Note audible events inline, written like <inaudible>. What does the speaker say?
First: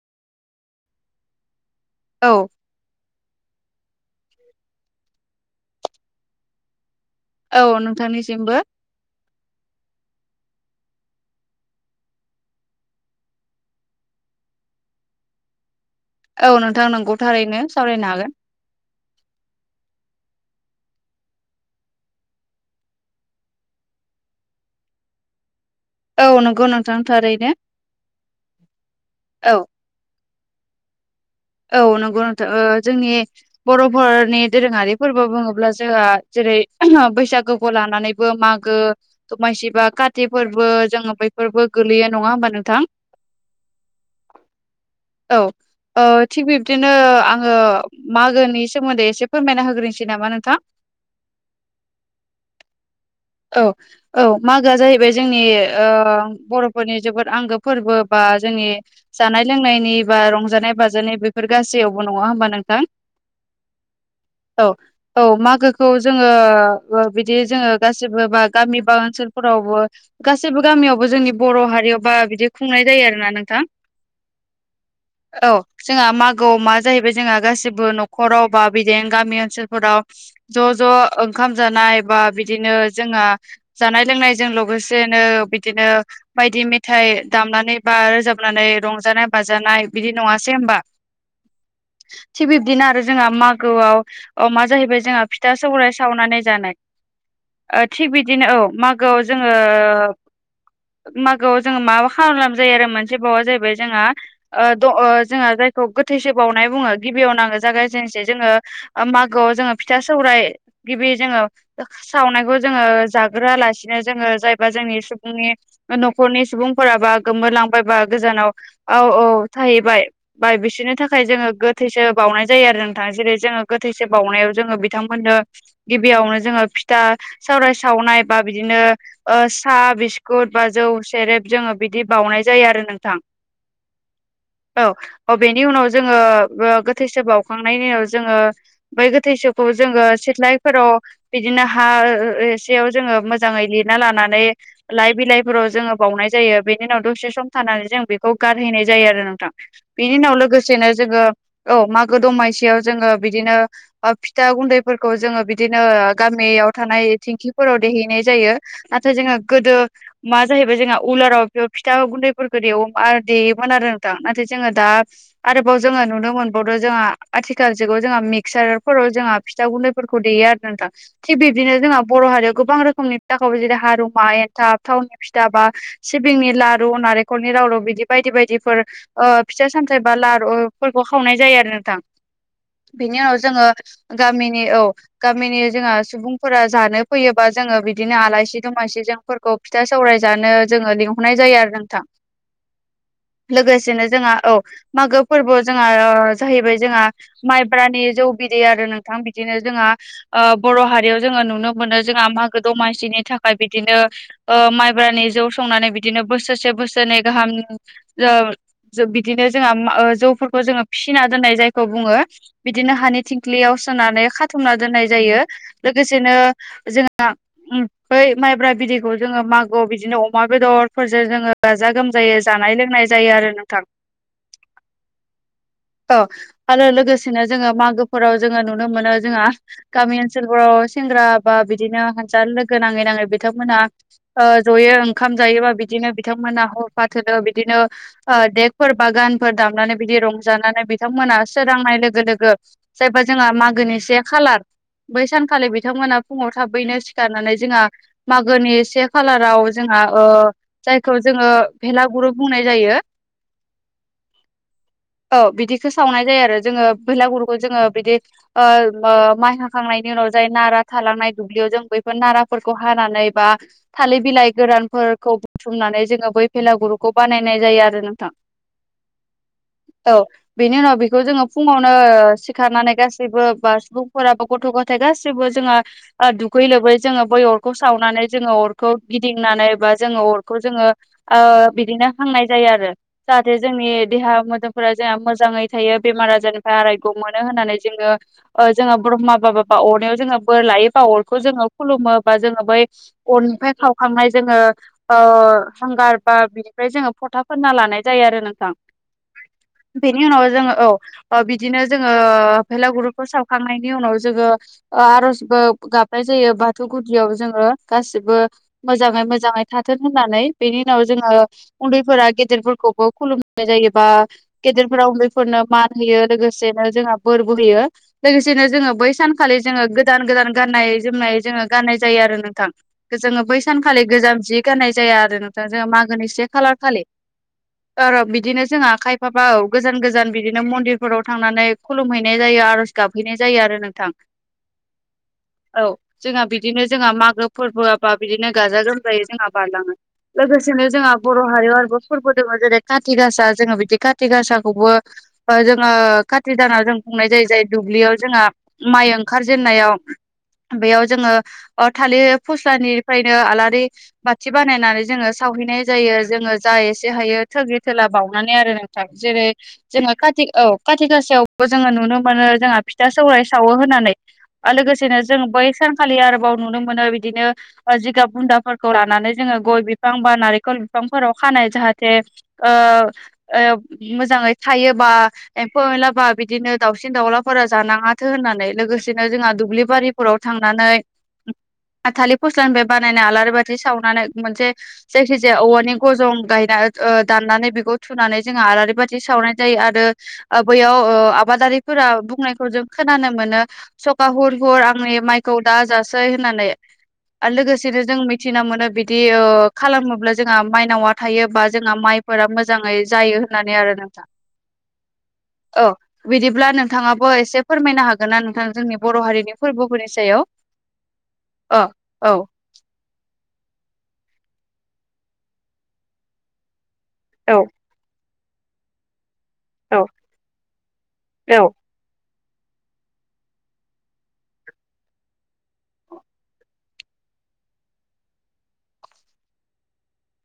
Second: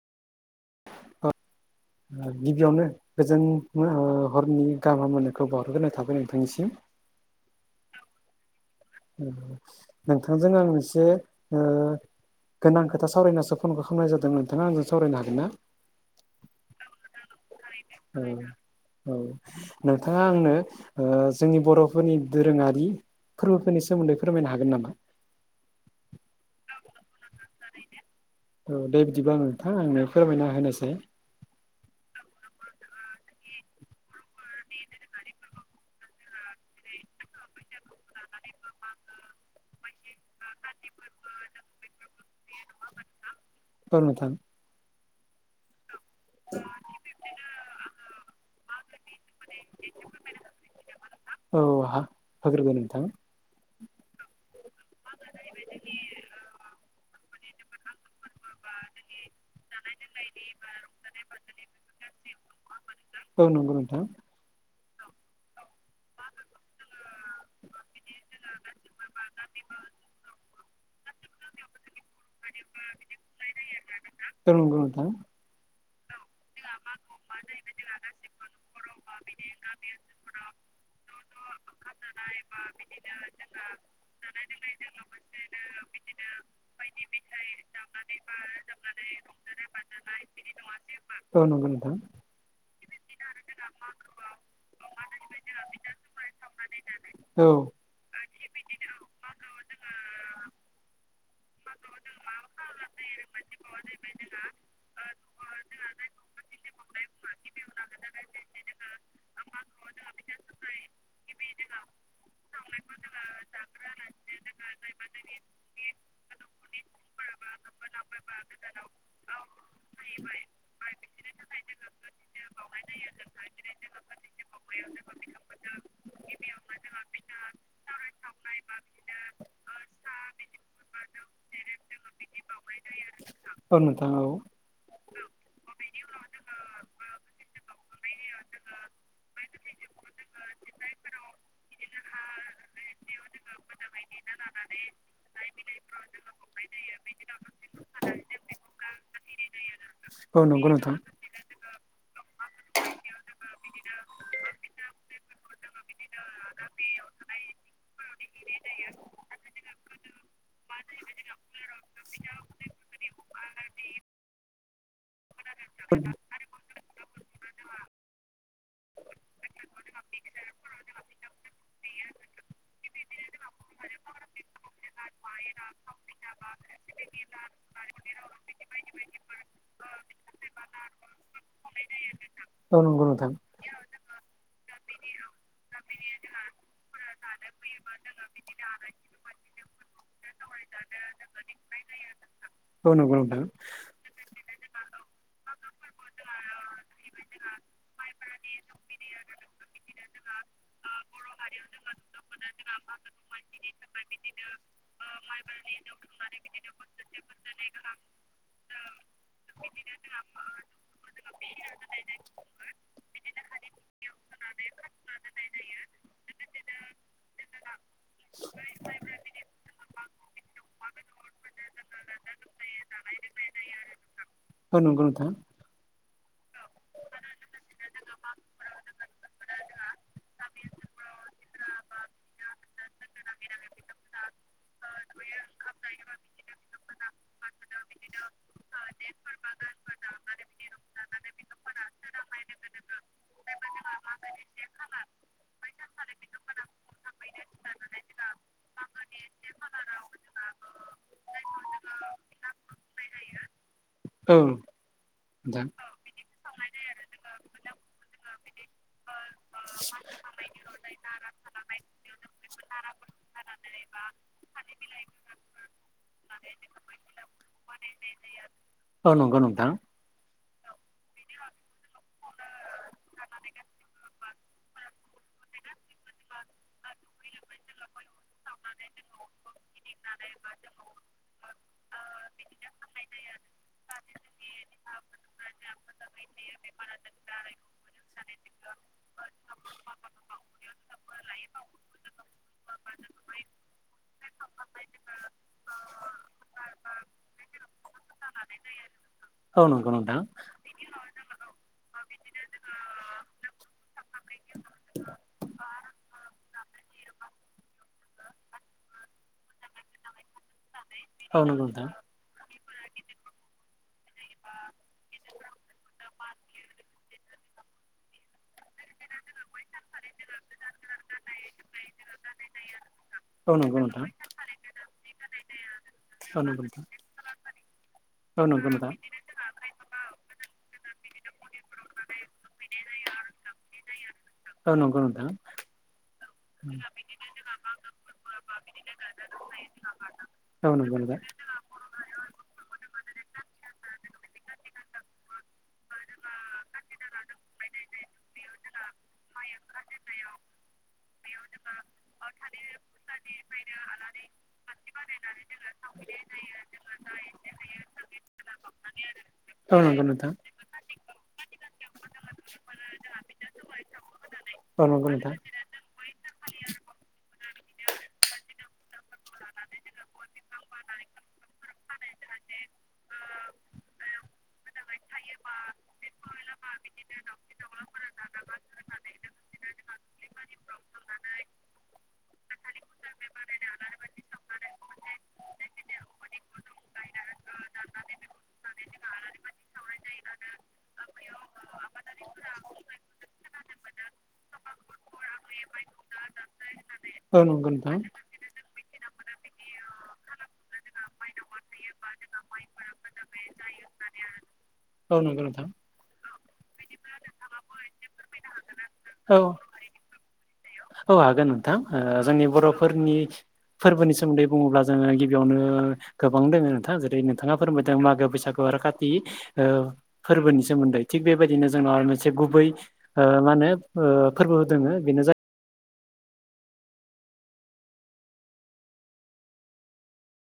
कत ओ औ गिबियावनो गोजोन ओ हरनि गाहाम हामलायनायखौ बारहग्रोनाय थाबाय नोंथांनिसिम। औ नोंथांनिसिमबो। ओ नोंथांजों आं एसे ओ गोनां खोथा सरायनासो फनखौ खालामनाय जादोंमोन नोंथाङा आंजों सावरायनो हागोन ना? औ नोंथां नोंगौ थारैनो सावरायनो औ हागोन। औ नोंथांङा आंनो जोंनि बर'फोरनि दोरोङारि फोरनि सोमोन्दै फोरमायनो हागोन नामा औ नंगौ नोंथांथारै थारैनो औ दे बिदिब्ला औ नोंथां आंनो फोरमायना होनोसै। औ नंगौ नोंथ ओ जोंनि बर'फोरनि दोरोङारि फोरबो बुङोब्ला जोंहा जेरै बैसागोखौ लानानैबो मागो दमासिबा कति फोरबो जोंङो बैफोरबो गोलैयो नङा होमबा नोंथां। औ नोंथां। औ औ। थिग बिब्दिनो आङो मागोनि सोमोन्दै एसे फोरमायना होग्रोनसै नामा नोंथां। औ हा <unintelligible> नोंथां। औ। औ मागोआ जाहैबाय जोंनि ओ बर'फोरनि जोबोद आंगो फोरबो बा जोंनि जानाय लोंनायनि बा रंजानाय बाजानाय बेफोर गासैयावबो नङा होमबा नोंथां औ नंगौ नोंथां। औ औ मागोखौ जोंङो ओ बिदि जोंङो गासिबो बा गामि बा ओनसोलफोरावबो गासै गासिबो गामियावबो जोंनि बर' हारियाव बा बिदि खुंनाय जायो आरोना नोंथां। ओं नंगौ नोंथां। औ जोंहा मागोआव मा जाहैबाय जोंहा गासिबो न'खराव बा बिदि गामि ओनसोलफोराव ज' ज' ओंखाम जानाय बा बिदिनो जोंहा जानाय लोंनायजों लोगोसेनो बिदिनो बायदि मेथाइ दामनानै बा रोजाबनानै रंजानाय बाजानाय बिदि नङासै होमबा। ओ नंगौ नोंथां। थिग बिब्दिनो आरो जोंहा मागोआव अ मा जाहैबाय जोंहा फिथा सौराय सावनानै जानाय। औ। ओ थिग बिबदिनो औ मागोआव जोंङो मागोआव जोङो माबा खालाम जायो आरो मोनसे बावआ जाहैबाय जोंहा ओ द जोंहा जायखौ गोथैसो बावनाय बुङो गिबियावनो आङो जागायजेननोसै जोङो ओ मागोआव जोङो फिथा सौराय गिबि जोङो सावनायखौ जोङो जाग्रोआलासिनो जोङो जायबा जोंनि सुबुंनि न'खरनि सुबुंफोराबा गोमोर लांबाय बा गोजानाव औ औ थाहैबाय बाय बिसोरनि थाखाय जोंङो गोथैसो बावनाय जायो आरो नोंथां जेरै जोङो गोथैसो बावउनायाव जोंङो बिथांमोननो गिबियावनो जोङो फिथा सावराय सावनाय बा बिदिनो ओ साहा बिस्कुट बा जौ सेरेब जोङो बिदि बानाय जायो आरो नोंथां। औ नोंथां औ। औ औ बेनि उनाव जोङो गोथैसो बावखांनायनि उनाव जोङो बै गोथैसोखौ जोङो सिथ्लायफोराव बिदिनो हा एसेयाव जोङो मोजाङै लिरना लानानै लाइ बिलाइफोराव जोङो बावनाय जायो बेनि उनाव दसे सम थानानै जों बेखौ गारहैनाय जायो आरो नोंथां। बिनि उनाव औ नंगौ लोगोसेनो नोंथां जोङो औ मागो दमासियाव जोङो बिदिनो ओ फिथा गुन्दैफोरखौ जोङो बिदिनो गामियाव थानाय थेंखिफोराव देहैनाय जायो नाथाय जोङो गोदो मा जाहैबाय जोंहा उलाराव बे फिथा गुन्दैफोरखौ देवोम देयोमोन आरो नोंथां नाथाय जोङो दा आरोबाव जोङो नुनो मोनबावदो जोंहा आथिखाल जुगाव जोंहा मिक्सारफोराव जोंहा फिथा गुन्दैफोरखौ देया आरोना नोंथां थिग बिब्दिनो जोंहा बर' हारियाव गोबां रोखोमनि फिथा खावो जेरै हारमा एन्थाब थावनि फिथा बा सिबिंनि लारु नारेंखलनि रावल' बिदि बायदि बायदिफोर फिथाइ सामथाइ बा लारुफोरखौ खावनाय जायो आरो नोंथां औ नंगौ बिनि नोंथां उनाव जोङो गामिनि औ गामिनि जोंहा सुबुंफोरा जानो फैयोबा जोङो बिदिनो आलासि दमासि जोंफोरखौ फिथा सौराय जानो जोङो लिंहर नाय जायो आरो नोंथां औ नंगौ नोंथां लोगोसेनो जोंहा औ। मागो फोरबोआव जोंहा जाहैबाय जोंहा माइब्रानि जौ बिदै आरो नोंथां बिदिनो जोंहा बर' हारियाव जोङो नुनो मोनो जोंहा मागो दमासिनि थाखाय बिदिनो माइब्रानि जौ संनानै बिदिनो बोसोरसे बोसोरनै गाहाम बिदिनो जोंहा जौफोरखौ जोङो फिसिना दोननाय जायखौ बुङो बिदिनो हानि थिंख्लियाव सोनानै खाथुमना दोननाय जायो। लोगोसेनो जोंहा ओमफै माइब्रा बिदैखौ जोङो मागो बिदिनो अमा बेदरफोरजों जोङो गाजा गोमजै जानाय लोंनाय जायो आरो नोंथां ख न गथा औ आरो लोगोसेनो जोङो मागोफोराव जोङो नुनो मोनो जोंहा गामि ओनोल ओनसोलफोराव सेंग्रा बा बिदिनो हानजा लोगो नाङै नाङै बिथांमोनहा जयै ओंखाम जायोबा बिदिनो बिथांमोना हर फाथो बिदिनो देगफोर बागानफोर दामनानै बिदि रंजानानै बिथांमोना सोरांनाय लोगो लोगो जायबा जोंहा मागोनि से खालार बै सानखालि बिथांमोना फुङाव थाबैनो सिखारनानै जोंहा मागोनि से खालाराव जोंहा जायखौ जोङो भेलागुरु बुंनाय जायो औ। औ नोंथां बिदिखौो सावनाय जायो आरो जोङो बैलागुरुखौ जोङो बिदि माइ हखांनायनि उनाव जाय नारा थालांनाय दुब्लियाव जों बैफोर नाराफोरखौ हानानै बा थालिर बिलाइ गोरानफोरखौ बुथुमनानै जोङो बै भेला गुरुखौ बानायनाय जायो आरो नोंथां औ नंगौ नोंथां औ बेनि उनाव बेखौ जोङो फुङावनो सिखारनानै गासैबो बा सुबुंफोराबो गथ' गथाय गासिबो जोंङहा दुखै लोबै जोङो बै अरखौ सावनानै जोङो अर खौ गिदिंनानै बा जोङो अरखौ जोङो बिदिनो हांनाय जायो आरो जाहाथे जोंनि देहा मोदोमफोरा जोंहा मोजाङै थायो बेमार आजारनिफ्राय आरायग' मोनो होननानै जोङो जोङो ब्रह्म बाब बा अरनायाव जोङो बोर लायोबा अरखौ जोङो खुलुमो बा जोङो बै अननिफ्राय खावखांनाय जोङो हांगार बा बिनिफ्राय जोङो फथा फोनना लानाय जायो आरो नोंथां। औ नंगौ नोंथां बेनि उनाव जोङो औ। बिदिनो जोङो फेलागुरुखौ सावखांनायनि उनाव जोङो आर'जबो गाबनाय जायो बाथौ गुदियाव जोङो गासिबो मोजाङै मोजाङै थाथों होननानै बेनि उनाव औ जोङो नंगौ नोंथां उन्दैफोरा गेदेरफोरखौबो खुलुमनाय जायोबा गेदेरफोराव उन्दैफोरनो मान होयो लोगोसेनो जोंहा बोर ब होयो लोगोसेनो जोङो बै सानखालि जोङो गोदान गोदान गाननाय जोमनाय जोङो गाननाय जायो आरो नोंथां। जोङो बै सानखालि गोजाम जि गाननाय जाया आरो नोंथां जोङो मागोनि औ से नंगौ खालार नोंथां खालि र' औ बिदिनो नंगौ जोंहा नोंथां खायफा ब गोजान गोजान बिदिनो मन्दिरफोराव थांनानै खुलुमहैनाय जायो आर'ज गाबहैनाय जायो आरो नोंथां औ नंग दा औ जोंहा बिदिनो जोंहा मागो फोरबोआबा बिदिनो गाजा गोमजायै जोंहा बारलाङो। औ लोगोसेनो नंगौ जोंहा नोंथां बर' हारियाव आरोबो फोरबो दङ जेरै खााथिि गासा जोङो बिदि खाथिि गासाखौबो जोङो खाथि दानाव जों बुंनाय जायो जाय दुब्लियाव जोंहा माइ ओंखारजेननायाव बेयाव जोङो थालिर फस्लानिफ्रायनो आलारि बाथि बानायनानै जोङो सावहैनाय जायो जोङो जा एसे हायो थगि थोला बावनानै आरो जेरै औ नंगौ जोङो खा नोंथां औ खाथि गासेायावबो जोङो नुनो मोनो जोंहा फिथा सौराय सावो होननानै औ नंगौ नोंथां औ नंगौ लोगोसेनो जों नोंथां बै सानखालि आरोबाव नुनो मोनो बिदिनो जिगाब बुन्दाफोरखौ लानानै जोङो गय बिफां बा नारेंखल बिफांफोराव खानाय जाहाथे ओ मोजाङै थायोबा एम्फौ एनलाबा बिदिनो दाउसिन दाउलाफोरा जानाङा फाथो होननानै लोगोसेनो जोंहा दुब्लि बारिफोराव थांनानै थालिर फस्लानिफ्राय बानायनाय आलारि बाथि सावनानै मोनसे जायखि जाया औवानि गजं गायना दाननानै बेखौ थुनानै जोंहा आलारि बाथि सावनाय जायो आरो बैयाव आबादारिफोरा बुंनायखौ जों खोनानो मोनो सखा हुर हुर आंनि माइखौ दाजासै होननानै औ आर नंगौ नोंथां लोगोसेनो जों मिथिना मोनो बिदि खालामोब्ला जोंहा माइनावा थायो बा जोंहा माइफोरा मोजाङै जायो होनना नै आरो नोंथा औ नंगौ नोंथां औ बिदिब्ला नोंथाङाबो एसे फोरमायनो हागोन ना नोंथां जोंनि बर' औ हारिनि फोरबोफोरनि सायाव औ हागोन नोंथां अ औ जोंनि बर'फोरनि फोरबोनि सोमोन्दै बुङोब्ला जोङो गिबियावनो गोबां दोङो नोंथाङा जेरै नोंथाङा औ फोरमाय मागो बैसागु आरो खाथि औ फोरबोनि सोमोन्दै थिक औ बेबायदिनो जोंओ से गुबै मा होनो फोरबो दोंओ बेनो ज